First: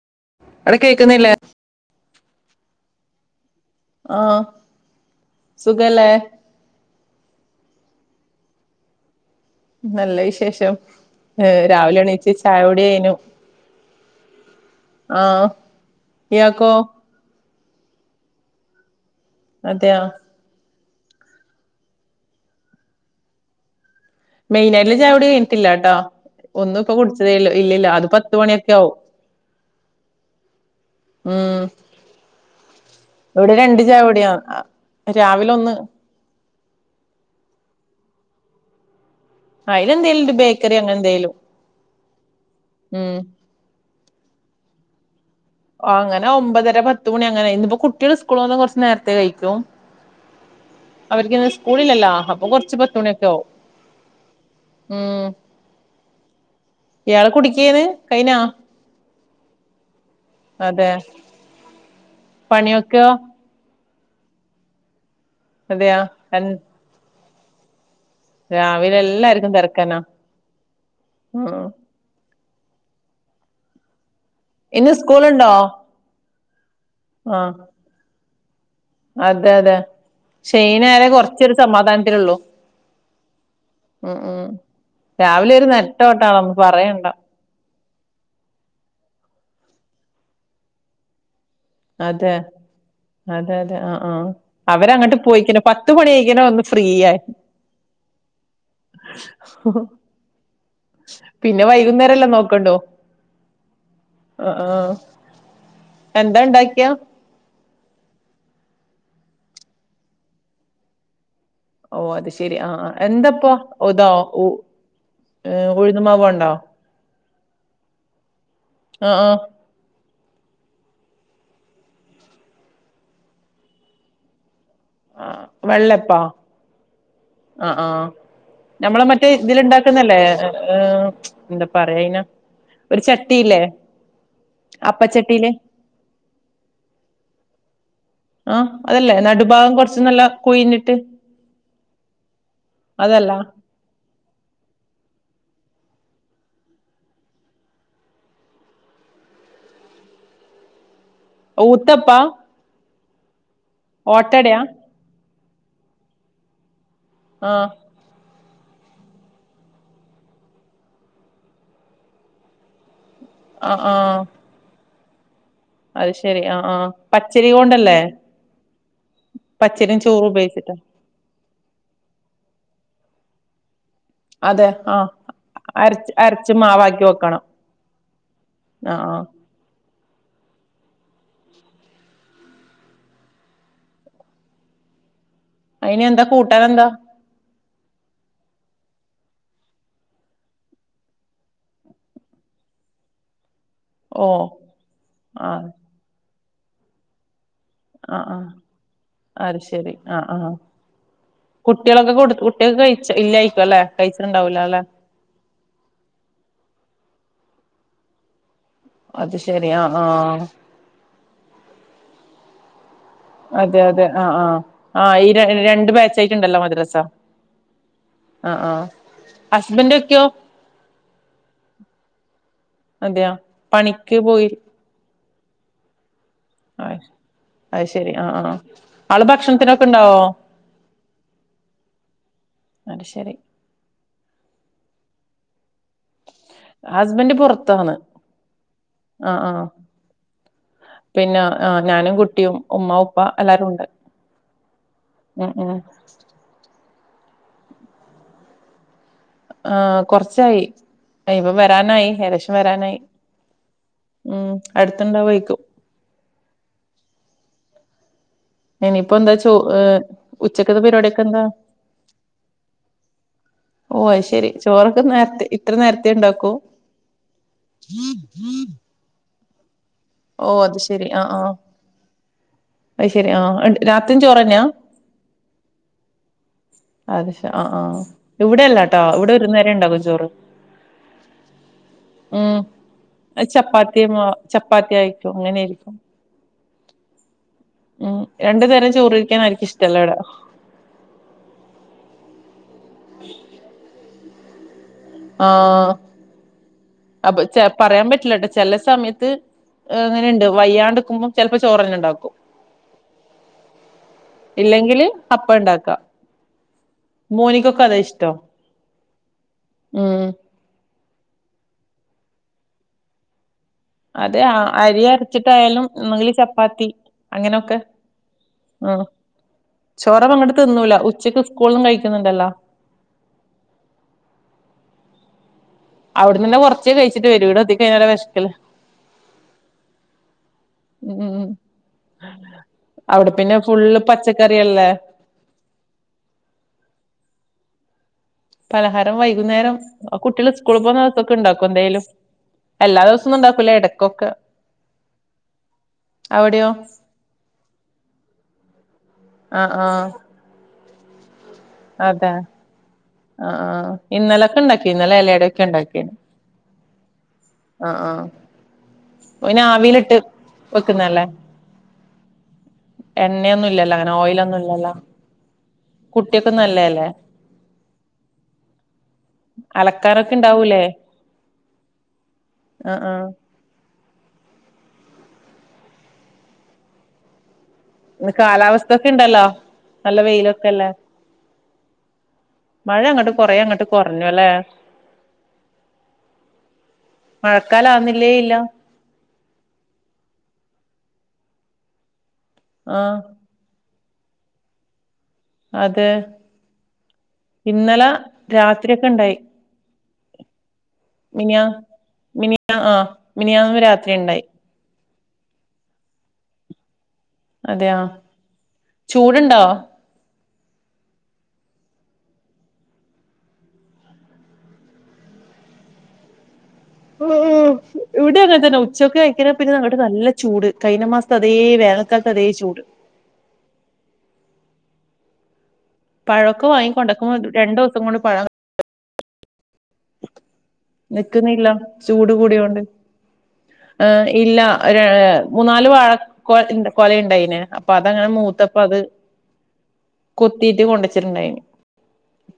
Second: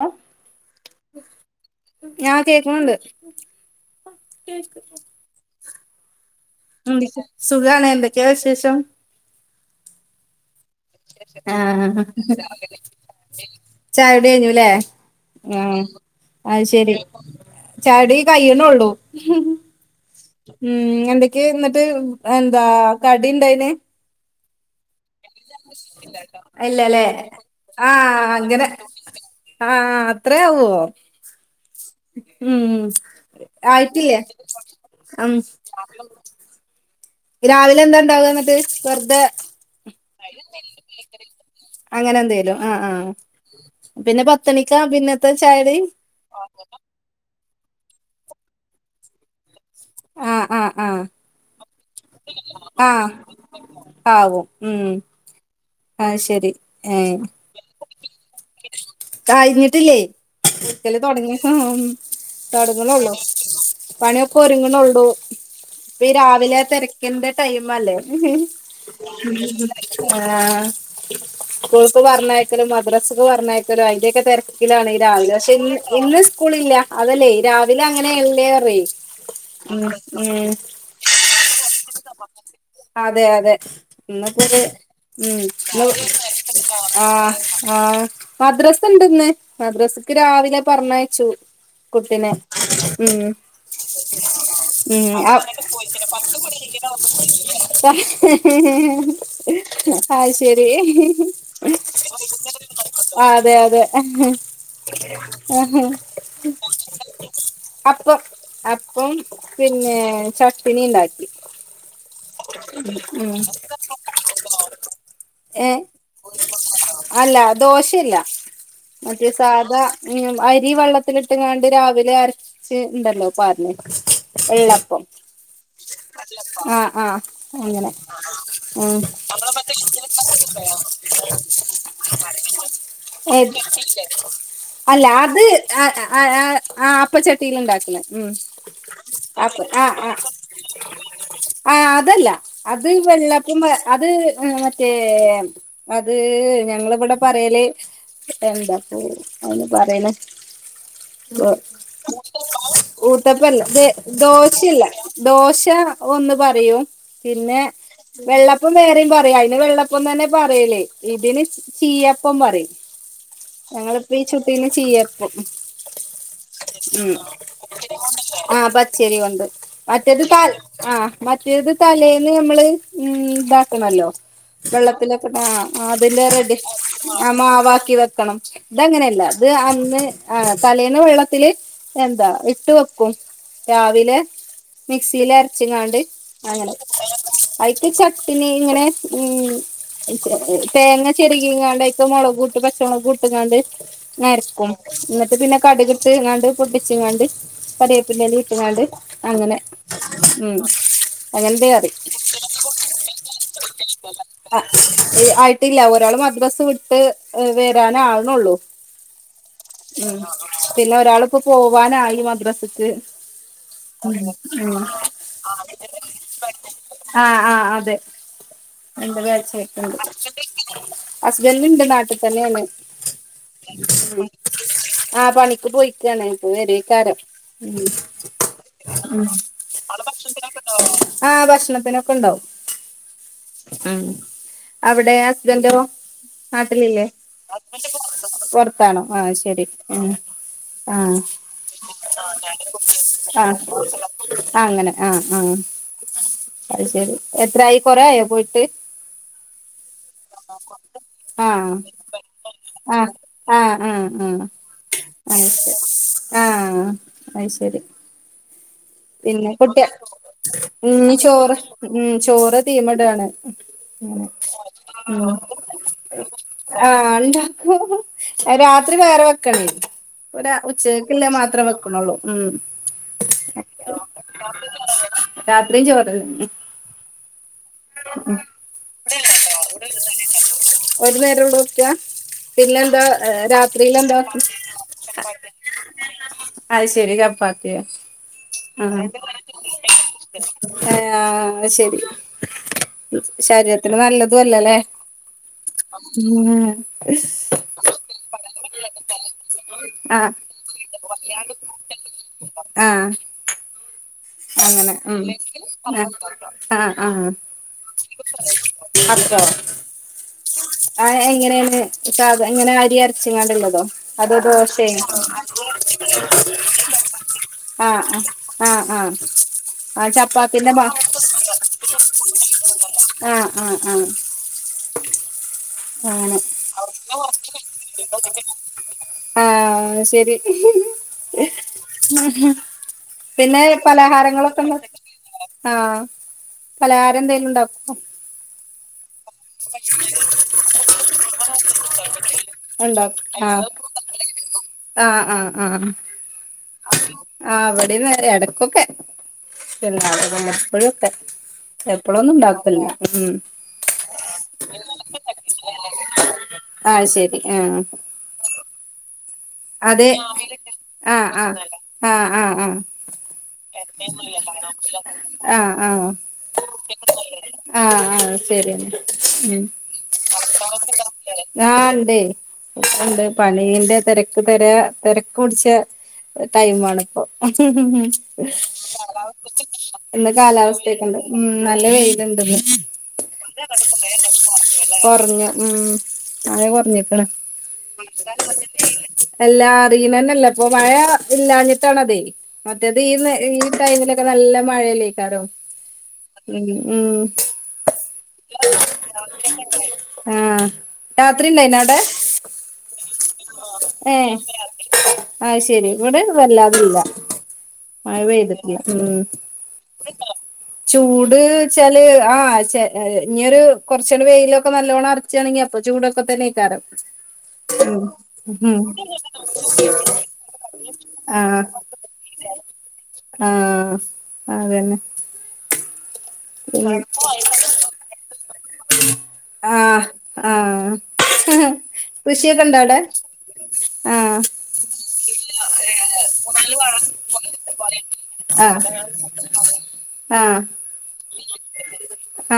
Hello അവിടെ കേക്കുന്നില്ലേ ഞാൻ കേക്കണുണ്ട് ആഹ് സുഖല്ലേ [unintelligible] സുഖാണ് എന്തൊക്കെയ വിശേഷം നല്ല വിശേഷം ഏഹ് രാവിലെ ആഹ് എണീച്ച് ചായാകൂടി കയ്യിഞ്ഞു ചായകൂടി കഴിഞ്ഞുല്ലേ മ് ആഹ് അത് ഇയാക്കോ ശെരി ചാടികൂടി കയ്യണെ ഉള്ളൂ അതെയ ഉം [inaudible] എന്നിട്ട് എന്താ കടിയുണ്ടായിന് മെയിനായിട്ടുള്ള ചായകുടി കഴിഞ്ഞിട്ടില്ലാട്ടോ ഒന്നും ഇപ്പൊ ഇല്ലല്ലേ കുടിച്ചതേള്ളൂ ഇല്ലില്ല അത് ആഹ് പത്ത് അങ്ങനെ മണിയൊക്കെ ആവും ആഹ് അത്രെയാവോ ഉം ഉം ഇവിടെ രണ്ട് ആയിട്ടില്യ ചായകുടിയാ ആം രാവിലെ ഒന്ന് രാവിലെ എന്താ ഉണ്ടാകുക എന്നിട്ട് വെറുതെ അയിലെന്തേലുണ്ട് ബേക്കറി അങ്ങനെ എന്തേലും അങ്ങനെ എന്തേലും ആഹ ആഹ് ഉം പിന്നെ പത്തണിക്ക പിന്നെ ആഹ അങ്ങനെ ഒമ്പതര പത് മണി അങ്ങനെ ഇന് ഇപ്പോ കുട്ടികൾ സ്കൂൾൽ വന്ന കുറച്ച് നേരത്തെേ കഴിക്കും ആഹ് ആഹ് ആഹ് അവർക്ക്ന്ന് സ്കൂളിലല്ലാ അപ്പൊ കൊറച്ച് പത്ത് ആഹ് മണിയൊക്കെോവും ആവും മ് ആഹ ശരി ഏ ഇയാള് കുടിക്കേന്ന് കൈനാ കഴിഞ്ഞിട്ടില്ലേ അതെ ഒരിക്കല് തുടങ്ങി പണിയൊക്കെയോ തുടങ്ങലുള്ളു പണിയൊക്കെ ഒരുങ്ങുന്നുള്ളൂ അതെയാ ഇപ്പ ഈ എൻ രാവിലെ തിരക്കിന്റെ ടൈം അല്ലേ രാവിലെ എല്ലാർക്കും തിരക്കന്നാ [inaudible] ഉം സ്കൂൾക്ക് പറഞ്ഞയക്കലും മദ്രാസക്ക് പറഞ്ഞയക്കലും അതിന്റെയൊക്കെ തിര ക്കിലാണ് ഇന്ന് രാവിലെ സ്കൂളുണ്ടോ പക്ഷെ ഇ ഇന്ന് സ്കൂളില്ല അതല്ലേ ആഹ് രാവിലെ അങ്ങനെ ഉള്ളേറി അതെ അതെ ഷൈന ആലേ കുറച്ചൊരു സമാധാനത്തിലള്ളൂ അതെ അതെ എന്നന്ന ഉം രാവിലെ ഒരു നെട്ടോട്ടാണ് പറയണ്ട ആഹ് ആഹ് മദ്രസ് ഉണ്ടന്ന് മദ്രസക്ക് രാവിലെ പറഞ്ഞയച്ചു കുട്ടിനെ അതെ ഉം അതെ അതെ ആഹ് ആഹ് ഉം അവരങ്ങട്ട് ഞാൻ പോയിക്കണ് അറിഞ്ഞിട്ട് ‌പോയി പത്ത് മണി ആയിക്കണ് ഒന്ന് ഫ്രീ ആയി [inaudible] ആഹ് ശരി പിന്നെ വൈകുന്നേരംല്ലോ നോക്കണ്ടോ അതെ അതെ എന്താ ഇണ്ടാക്കിയ അപ്പ അപ്പം പിന്നെ ചട്ടണി ഉണ്ടാക്കി ഓ അത് ശെരി ആഹ് എന്തപ്പ ഉതാ ഏഹ് ഉഴുന്നുമാവണ്ടോ അല്ല ദോശയില്ല ആഹ് മറ്റേ ആഹ് സാധാ ഉം അരി വെള്ളത്തിലിട്ട്ങ്ങാണ്ട് രാവിലെ അര ചേര്ണ്ടല്ലോ പറഞ്ഞ വെള്ളപ്പം ആഹ് വെള്ളപ്പാ ആഹ് ആഹ് ആഹ് അങ്ങനെ ആഹ് ഉം നമ്മള് മറ്റേ ഇതിലണ്ടാര് തന്നല്ലേ ഏഹ് ഏഹ് എന്താ പറയാ ഇന ഒരു ചട്ടില്ലേ [inaudible] അപ്പച്ചട്ടിയില് ആഹ് ആഹ് ആഹ് അപ്പച്ചട്ടിയില ഉണ്ടാക്കുണ ആഹ് അതല്ലേ നടുഭാഗം കൊറച്ച് നല്ല കുഴഞ്ഞിട്ട് ആഹ് അതല്ല അത് അതല്ല വെള്ളപ്പം അത് മ ഏഹ് അത് ഞങ്ങളിവിടെ പറയല് എന്താ പോ അന്ന് പറയണ ഓ ഊത്തപ്പാ ഊട്ടപ്പല്ല ഓട്ടടയാ ദോശല്ല ദോശ ഒന്ന് പറയും പിന്നെ ആഹ് വെള്ളപ്പം വേറെയും പറയാ വെള്ളപ്പം തന്നെ പറയലേ ഇതിന് ചീയപ്പം പറയും ആഹ് ഞങ്ങളിപ്പി ആഹ് ചുട്ട് ഇതിന് ചീയ്യപ്പം അത് ശെരി ആഹ് ആഹ്പച്ചരി കൊണ്ടല്ലേ ആഹ് പച്ചേരി ഉണ്ട് പച്ചരിയും മറ്റേത് ചോറും പാൽ ഉപയോഗിച്ചിട്ടാ ആഹ് മറ്റേത് തലേന്ന് നമ്മള് ഉം ഇതാക്കണല്ലോ അതെ ആഹ് വെള്ളത്തിലൊക്കെട്ട് അരച്ച് ആദ്യംഅതിന്റെ അരച്ച് റെഡിഷ് മാവാക്കി ആഹ് വെക്കണം മാവാക്കി വെക്കണം ആഹ് ഇതങ്ങനെയല്ല ആഹ് അത് അന്ന് ആഹ് തലേന വെള്ളത്തില് എന്താ ഇട്ട് വെക്കും രാവിലെ മിക്സിൽ അരച്ചിുങ്ങാണ്ട് അയിനെന്താ അങ്ങനെ കൂട്ടാനെന്താ അയിക്ക് ചട്ടിനി ഇങ്ങനെ ഉം തേങ്ങ ചെറുകിയങ്ങാണ്ട്ക്ക മുളക് കൂട്ട് പച്ചമുളക് കൂട്ടുംങ്ങാണ്ട് ഓഹ് ങ്ങരക്കും എന്നിട്ട് പിന്നെ ആഹ് കട കിട്ട് ഇങ്ങാണ്ട് പൊട്ടിച്ച ഇങ്ങാണ്ട് ആഹ് കരിയേപ്പിന്റെലീം ആഹ് ട്ട്ങ്ങാണ്ട് അങ്ങനെ അത് ശെരി ആഹ് ആഹ് ഉം അങ്ങൻ ത്തെ കറി കുട്ടികൾ കയ്ച് ഇല്ലേയ്ക്കുഅല്ലേ കയ്ച്ണ് ണ്ടാവു ലല്ലേ ഏഹ് ആയിട്ടില്ല ഒരാള് മദ്രാസ് വിട്ട് വരാനാവ്ണൊള്ളു അത് ശെരി ആഹ് ഉം ആഹ് പിന്നെ ഒരാള്‌പ്പോ പോവാനായി മദ്രസ്ക്ക് അതെ അതെ ആഹ് ആഹ് ആഹ് ഈ രണ്ട് ബേച്ചായിട്ടുണ്ടല്ലോ മദ്രസ. ആഹ് ആഹ് അതെ ആഹ് ആഹ് രണ്ട് ഹസ്ബൻഡ് ബേച്ചായിട്ട്ണ്ട് ഒക്കെയോ അസ്ബന്റിണ്ട് നാട്ട്ത്തന്നെയാണ്. അതെയ പണിക്ക് പോയി ആഹ് പണിക്ക് പോയിക്കാണ് ഇപ്പൊ വരേക്കാരം അയ് ശെരി ഉം ആഹ് ആഹ് ആള് ഭക്ഷണത്തിനൊക്കെണ്ടാവോ ആ ഭക്ഷണത്തിനൊക്കെ ഉണ്ടാവും അത് ശെരി. ഉം അവിടെ ഹസ്ബന്റൊ? നാട്ടിലില്ലെ ഹസ്ബൻഡ് പുറത്താണ് പൊറത്താണോ ആഹ് ശെരി ആഹ് ആഹ് പിന്നെ ആഹ് ഞാനും കുട്ടിയും ഉമ്മ ഉപ്പ ആഹ് എല്ലാരും ഉണ്ട് അങ്ങന ആഹ് ഉം ആഹ് ഉം അത് ശെരി എത്രായി കൊറേ ആയോ പോയിട്ട് ആഹ് കൊറച്ചായി അ ആ ഇപ്പ വരാനായി ഏകദേശം വരാനായി. ആ ആ ഉം അടുത്ത്ണ്ടാവോയിക്കും ആഹ് അത് ശെരി ഇനിയിപ്പോ എന്താ പിന്നെ ചോ കുട്ട്യേ ഉച്ചക്കത്തെ പരിപാടിയൊക്കെ എന്താ ഉംചോറ് ഉം ചോറ് തീമ് ടാണ്. ഓ ഉം അത് ശെരി ചോറൊക്കെ ഉം നേരത്തെ ഇത്ര നേരത്തെ ഉണ്ടാക്കൂ ആഹ് ണ്ടാക്കും രാ ത്രി വേറെ വെക്കണേയ് ഓ ഒരാ അത് ശെരി ഉച്ചക്കിള്ളെ ആഹ് ആഹ് മാത്രേ വെക്ക്ണൊള്ളൂ ഉം അത് ശെരി ആഹ് രാത്രിയും ചോറന്നെയാ? രാത്രീം ചോറ് അത് ശ ആഹ് ആഹ് ഇവിടയല്ലാട്ടോ വ്ടെ ഒരു നേരേ ണ്ടാവു ചോറ് ഒരു നേരംള്ളൂ വെക്ക ഉം പിന്നെ എന്താ രാത്രിൽ അചപ്പാത്തി എന്താ മാ ചപ്പാത്തി ആയിക്കും അങ്ങനേരിക്കും. അത് ശെരി ചപ്പാത്തിയാ ഉം രണ്ടു നേരോം ചോറ ഴിക്കാനെനിക്ക് ഇഷ്ടല്ലെടാ ആഹ് അത് ശെരി ശരീരത്തിന് നല്ലതു അല്ലലേ? ആഹ് അപ്പൊ ചെ പറയാൻ പറ്റില്ലട്ടൊ ചെല സമയത്ത് ആഹ് അങ്ങനെണ്ട് വയ്യാണ്ട്ക്കുമ്പം ചെലപ്പൊ ചോറന്നെണ്ടാക്കും. ചും [unintelligible] അങ്ങനെ മം അപ്പം ഇണ്ടാക്കാ ആഹ് ആഹ് ആഹ് മോനിക്കൊക്കെ അതാ ഇഷ്ടം മക്കളോ ഉം ആഹ് എങ്ങനേണ് സാധ ങ്ങനെ അരി അരച്ച്ങ്ങാണ്ട്ള്ളതൊ? അതൊ അതെ ദോശേ? അരി അരച്ചിട്ടായാലും ഒന്നെങ്കില് ചപ്പാത്തി ആഹ് ആഹ് ആഹ് ആഹ് ചോറൊന്നങ്ങ്ട്ട് ത്തിന്നൂല ഉച്ചക്ക് സ്കൂളിന്നും കഴിക്കുന്നുണ്ടല്ലൊ? ആഹ് ആഹ് ആഹ് അങ്ങനെ അവ്ടനന്നെ കൊറച്ചേ കഴിച്ചിട്ടേ വരൂ വ്ടെത്തി കഴ്ഞ്ഞാലേ വെശക്കല്ലെ ആഹ് ശെരി ഉം അവിടെ പിന്നെ ഫുള്ള് പലഹാരങ്ങളൊക്കെള്ള പച്ചക്കറിയല്ലേ ആഹ് പലഹാരന്തേലും ണ്ടാക്കൊ? പലഹാരം വൈകുന്നേരം ആഹ് കുട്ട്യേള് സ്കൂള് പോകുന്ന നേരത്തൊക്കെണ്ടാക്കോ എന്തേലും എല്ലാ ദെവസോന്നുണ്ടാക്കൂല എട ക്കൊക്കെ ആഹ് ആഹ് ആഹ് ആഹ് ഇവെടീം തന്നെ എടക്കൊക്കെ ആഹ് ഇല്ല ആഹ് വല്ലപ്പോഴൊക്കെ എപ്പളൊന്നും ഉണ്ടാക്കൂല്ല ഉം ആഹ് ഇന്നലെ ക്കെണ്ടാക്കീന്നലെ എലയടേക്കെ ണ്ടാക്കി ആ ശരി ആ ആഹ് ആഹ് അതെ വെക്കുന്നല്ലേ ആഹ് ആഹ് ആഹ് ആഹ് ആഹ് എണ്ണയൊന്നും ഇല്ലല്ലോ അങ്ങനെ ഓയില ഒന്നും ഇല്ലല്ലോ. ആഹ ആ കുട്ടിയക്കെ നല്ലല്ലേ? ആഹ ആഹ ശരിന്നാ അലക്കാനൊക്കെ ഇണ്ടാവൂലേ ഉ ആഹ് ആ ആ ഉണ്ട് പ മീന്റെ തിരക്ക് തെര തെരക്ക് പുടിച്ച ടൈമാണിപ്പോ. [unintelligible] കാലാവസ്ഥൊക്കെ ഇണ്ടല്ലോ നല്ല ഇന്ന് വെയിലൊക്കെല്ലേ കാലാവസ്ഥയൊക്കെണ്ട് ഉം നല്ല വെയില് ഇണ്ട്ന്ന്. മഴ അങ്ങട്ട് കൊറേ അങ്ങട്ട് കൊറഞ്ഞു അല്ലെ കെറഞ്ഞ് ഉം മഴ കൊറഞ്ഞേക്ക്ണ് മഴക്കാലം ആവുന്നില്ലേ ഇല്ല എല്ലാം അറിയണന്നല്ല ഇപ്പൊ മഴ ഇല്ലാഞ്ഞിട്ടാണ് അതെയ് ആ മറ്റേത് ഈ ഈ ടൈമിലൊക്കെ നല്ല മഴല്ലേക്കാരം. അതെ ഉ ഉം ഇന്നലെ രാത്രിയൊക്കെ ഇണ്ടായി ആഹ് രാത്രി ഇണ്ടായ്നി അവ്ടെ? മിനിയ ആഹ് മിനിയാന്ന് രാത്രി ഏ ഇണ്ടായി അഹ് ശരി ഇവിടെ സുഖ ല്ലാതില്ല അതെയാ മഴ പെയ്തിട്ടില്ല ഉം ചൂടുണ്ടോ ചൂട് വെച്ചാല് ആ് ചെ ഇനിയെരു കൊറച്ചടെ വെയിലൊക്കെ നല്ലോണം അറ ച്ചാണങ്കി അപ്പൊ ചൂടക്കൊ തന്നെ [unintelligible] [unintelligible] ഇവിടെ [unintelligible] ഉച്ചക്ക് കഴിക്കണ പിന്നെ അങ്ങട്ട് നല്ല ചൂട്. കഴിഞ്ഞ മാസത്ത് അതേ വേനക്കാലത്ത് അതേ ചൂട്. ആഹ് ആ അതന്നെ പഴക്കെ വാങ്ങി പിന്നെ കൊണ്ടക്കുമ്പോ രണ്ട് ദിവസം കൊണ്ട് പഴ ആഹ ആഹ നിക്കുന്നില്ല ചൂട് കൂടിയോണ്ട് ് ആ ഇല്ല ര മൂന്ന നാല് വാഴ കൊല കൊലണ്ടായിന് അപ്പൊ അതങ്ങനെ മൂത്തപ്പ അത് [inaudible] ആ കൊത്തീട്ട് കൊണ്ടുവച്ചിട്ടുണ്ടായിന്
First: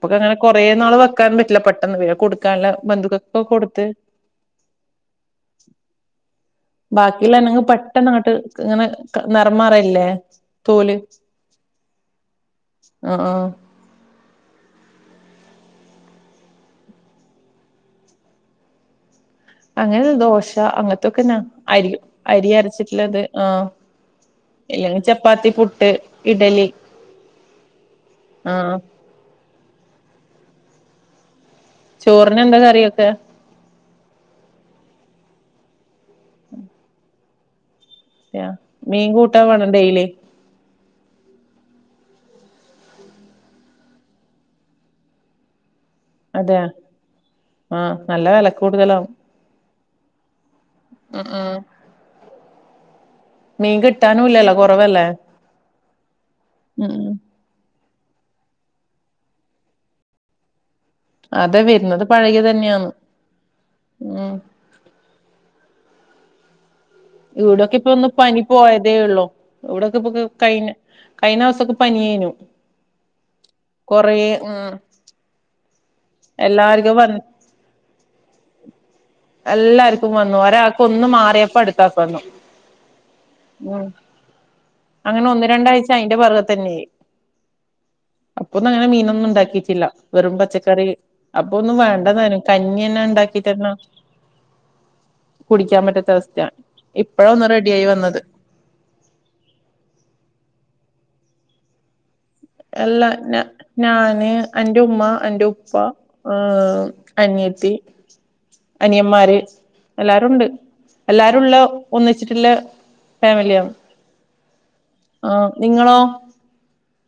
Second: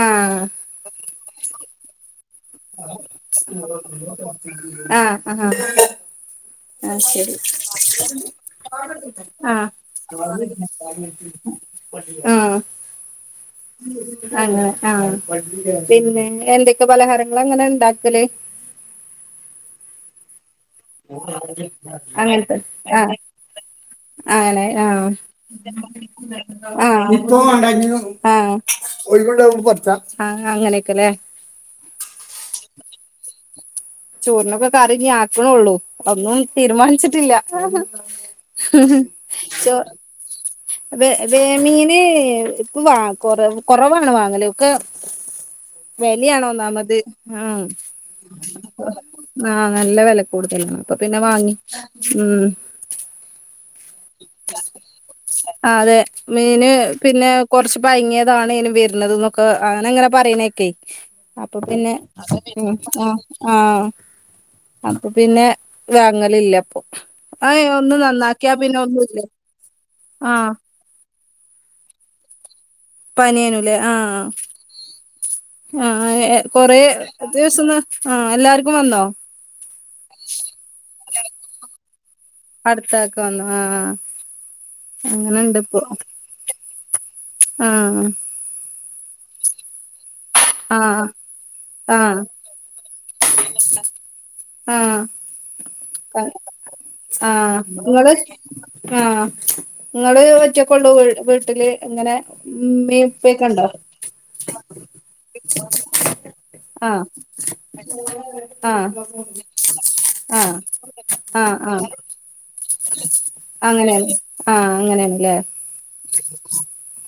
ആ അങ്ങനെ കൊറ നാള് വെക്കാൻ പറ്റില്ല പെട്ടെന്ന് [unintelligible] കൊടുക്കാനുള്ള ബന്ധുക്ക ആഹ് ആഹാ ആഹ് ശരി ബാക്കിയുള്ള അനങ്ങ് പെട്ടെന്ന് അങ്ങോട്ട് ഇങ്ങനെ നെറം ആഹ് മാറല്ലേ തോല് ആഹ ആ ആ അങ്ങനെ ആ പിന്നെ എന്തൊക്കെ പലഹാരങ്ങള അങ്ങനെ ഉണ്ടാക്കല്? അങ്ങനെ ദോശ അങ്ങനത്തൊക്കെന്നാ അരി അരി അരച്ചിട്ടുള്ളത്. ആ ആങ്ങനെ ആഹ് ഇഡലി ആ ആഹ് ആഹ് ഒഴിവുണ്ടാവുമ്പം പറിച്ച ആ അങ്ങനെയൊക്കെല്ലേ ചോറിന് എന്താ കറിയൊക്കെ? ചോറിനൊക്കെ കറി ഇഞ്ഞി ആക്കണള്ളൂ ഒന്നും തീരുമാനിച്ചിട്ടില്ല. യാ മീൻ കൂട്ടാൻ വേണം ഡെയിലി വെ വെമീന് ഇപ്പം വ കൊറ കൊറവാണ് വാങ്ങല് ഒക്കെ അതെ വെലിയാണോന്നാമത്, ആഹ് നല്ല വില കൂടുതലാവും ആഹ് നല്ല വെല കൂടുതലാണ് അപ്പൊ പിന്നെ ഉം വാങ്ങി. ഉം ഉം മീൻ കിട്ടാനുംല്ലല്ലോ കെറവല്ലേ? ആഹ് അതെ മീന് പിന്നെ കൊർച്ച് പയ്ങ്ങിയതാണേനും വരുന്നത് ന്നൊക്കെ അങ്ങന അങ്ങനെ പറിണേക്കെ അപ്പൊ അതെ പിന്നെ വരുന്നത് പഴകിയ ഉം തന്നെയാന്ന് ആഹ് ആഹ് ഉം അപ്പൊ പിന്നെ വാങ്ങല് ഇല്ല ഇപ്പൊ ഈടൊക്കെ ഇപ്പൊ ഒന്ന് പനി പോ പോയതേ ഉള്ളു ഇവ്ടൊക്കെ ഇപ്പൊ ആഹ് കഴിഞ്ഞ കഴിഞ്ഞോസൊക്കെ പനി ഏനു. പനിയേനുലേ ആഹ് ആഹ് ഏഹ് കൊറേ എല്ലാർക്കും വന്ന് ദിവസംന്ന് ആഹ് എല്ലാർക്കും വന്നോ എല്ലാർക്കും വന്നു ഒരാക്ക് ഒന്ന് മാറിയപ്പ അടുത്താക്ക് വന്നു. അടുത്താക്ക്‌ വന്നു ഉം ആഹ് അങ്ങനെ ഒന്ന് അങ്ങനെണ്ട് ഇപ്പൊ രണ്ടാഴ്ച അയിന്റെ പൊർകെ തന്നെയ് ആഹ് അപ്പൊന്നും അങ്ങനെ മീനൊന്നും ഇണ്ടാക്കീട്ടില്ല വെറും പച്ചക്ക ആഹ് അപ്പൊ ഒന്നും ആഹ് വേണ്ടതാനും കഞ്ഞിയെന്നെ ഇണ്ടാക്കിട്ടന്ന കുടിക്കാൻ പറ്റാത്ത അവസ്ഥയാ. ആഹ് ഇപ്പഴ ഒന്ന് ആഹ് റെഡി ആയി ഇങ്ങള് വന്നത്. ആഹ് ഇങ്ങള് ഒറ്റക്കൊള്ളു വി വീട്ടില് ഇങ്ങനെ എല്ല ഇമ്മീം ഞ ഇപ്പക്കെ ഇണ്ടോ? ഞാന്, എന്റെ ഉമ്മ, എന്റെ ഉപ്പ ഏഹ് ആഹ് അനിയത്തി, ആഹ് അനിയമ്മാര് എല്ലാരുണ്ട് ആഹ് എല്ലാരും ഉള്ള ഒന്നിച്ചിട്ടില്ല അങ്ങനെ ആഹ് അങ്ങനെയാണ്ല്ലേ ആഹ് നിങ്ങളോ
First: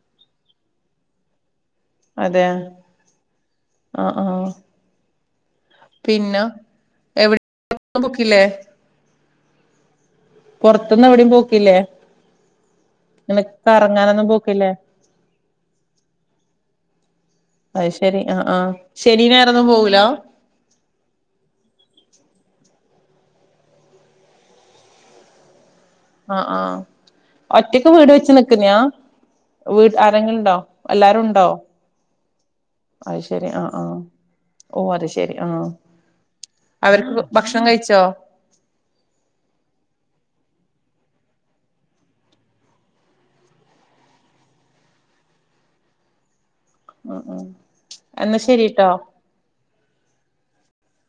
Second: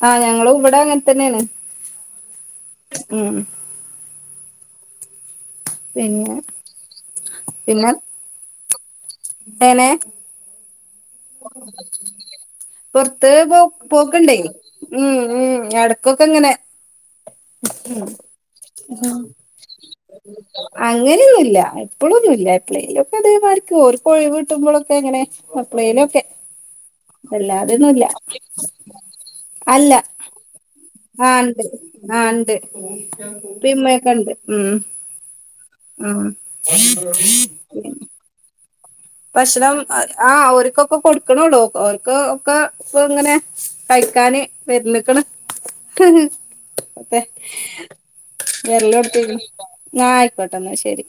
ആഹ് ഞങ്ങളും ഇവ്ടെ അങ്ങൻതന്നെയാണ്. അതെ ആഹ് ആഹ് പിന്നെ പിന്നാ എവിടെ പൊക്കില്ലേ ഏനെ പൊർത്തുന്ന് എവിടിം പൊർത്ത് ഇങ്ങനെ പോ കറങ്ങാനൊന്നും പോക്ക്ണ്ടേ പോക്കില്ലേ ഉം ഉം എട്ക്കൊക്കെ ഇങ്ങനെ അയ് ശരി ആഹ് ആഹ് ശനി ഞായറൊന്നും പോവുലാ അങ്ങനെയൊന്നുല്ല എപ്പ്ളൊന്നുല്ല എപ്പ്ളേലോക്കെ ഇതേമാരിക്ക്‌ ഓൽക് ഒഴിവ് കിട്ടുമ്പളൊക്കെങ്ങനെ എപ്പ്ളേ അഹ് ആഹ് ഒറ്റക്ക് വീട് വെച്ച് നിക്കുന്നയാ അല്ല വീട് ആരെങ്ങിലുണ്ടോ എല്ലാരും ആ ഉണ്ടോ ഇണ്ട് ആ ഇണ്ട് അയ്ശരി ആഹ് ഇപ്പീം ആഹ് ഇമ്മയൊക്കെ ഇണ്ട് ഉം ഓഹ് അത് ശരി ആഹ് ഉം അവർക്ക് ഭക്ഷണം കഴിച്ചോ ഭക്ഷ്ണം ആഹ് ഓർക്കൊക്കെ കൊട്ക്ക്ണ്ള്ളൂ ഓർക്ക് ഒക്കെ ഇപ്പൊ ഇങ്ങനെ കഴിക്കാന് വര്ന്ന്ക്ക്ണ് ആ പ്പെ ആ എന്നാ ശരിട്ടോ വേര്ലൊടത്തീക്ക്ണ് ന്നാ ആയിക്കോട്ടെ ന്നാ ശരി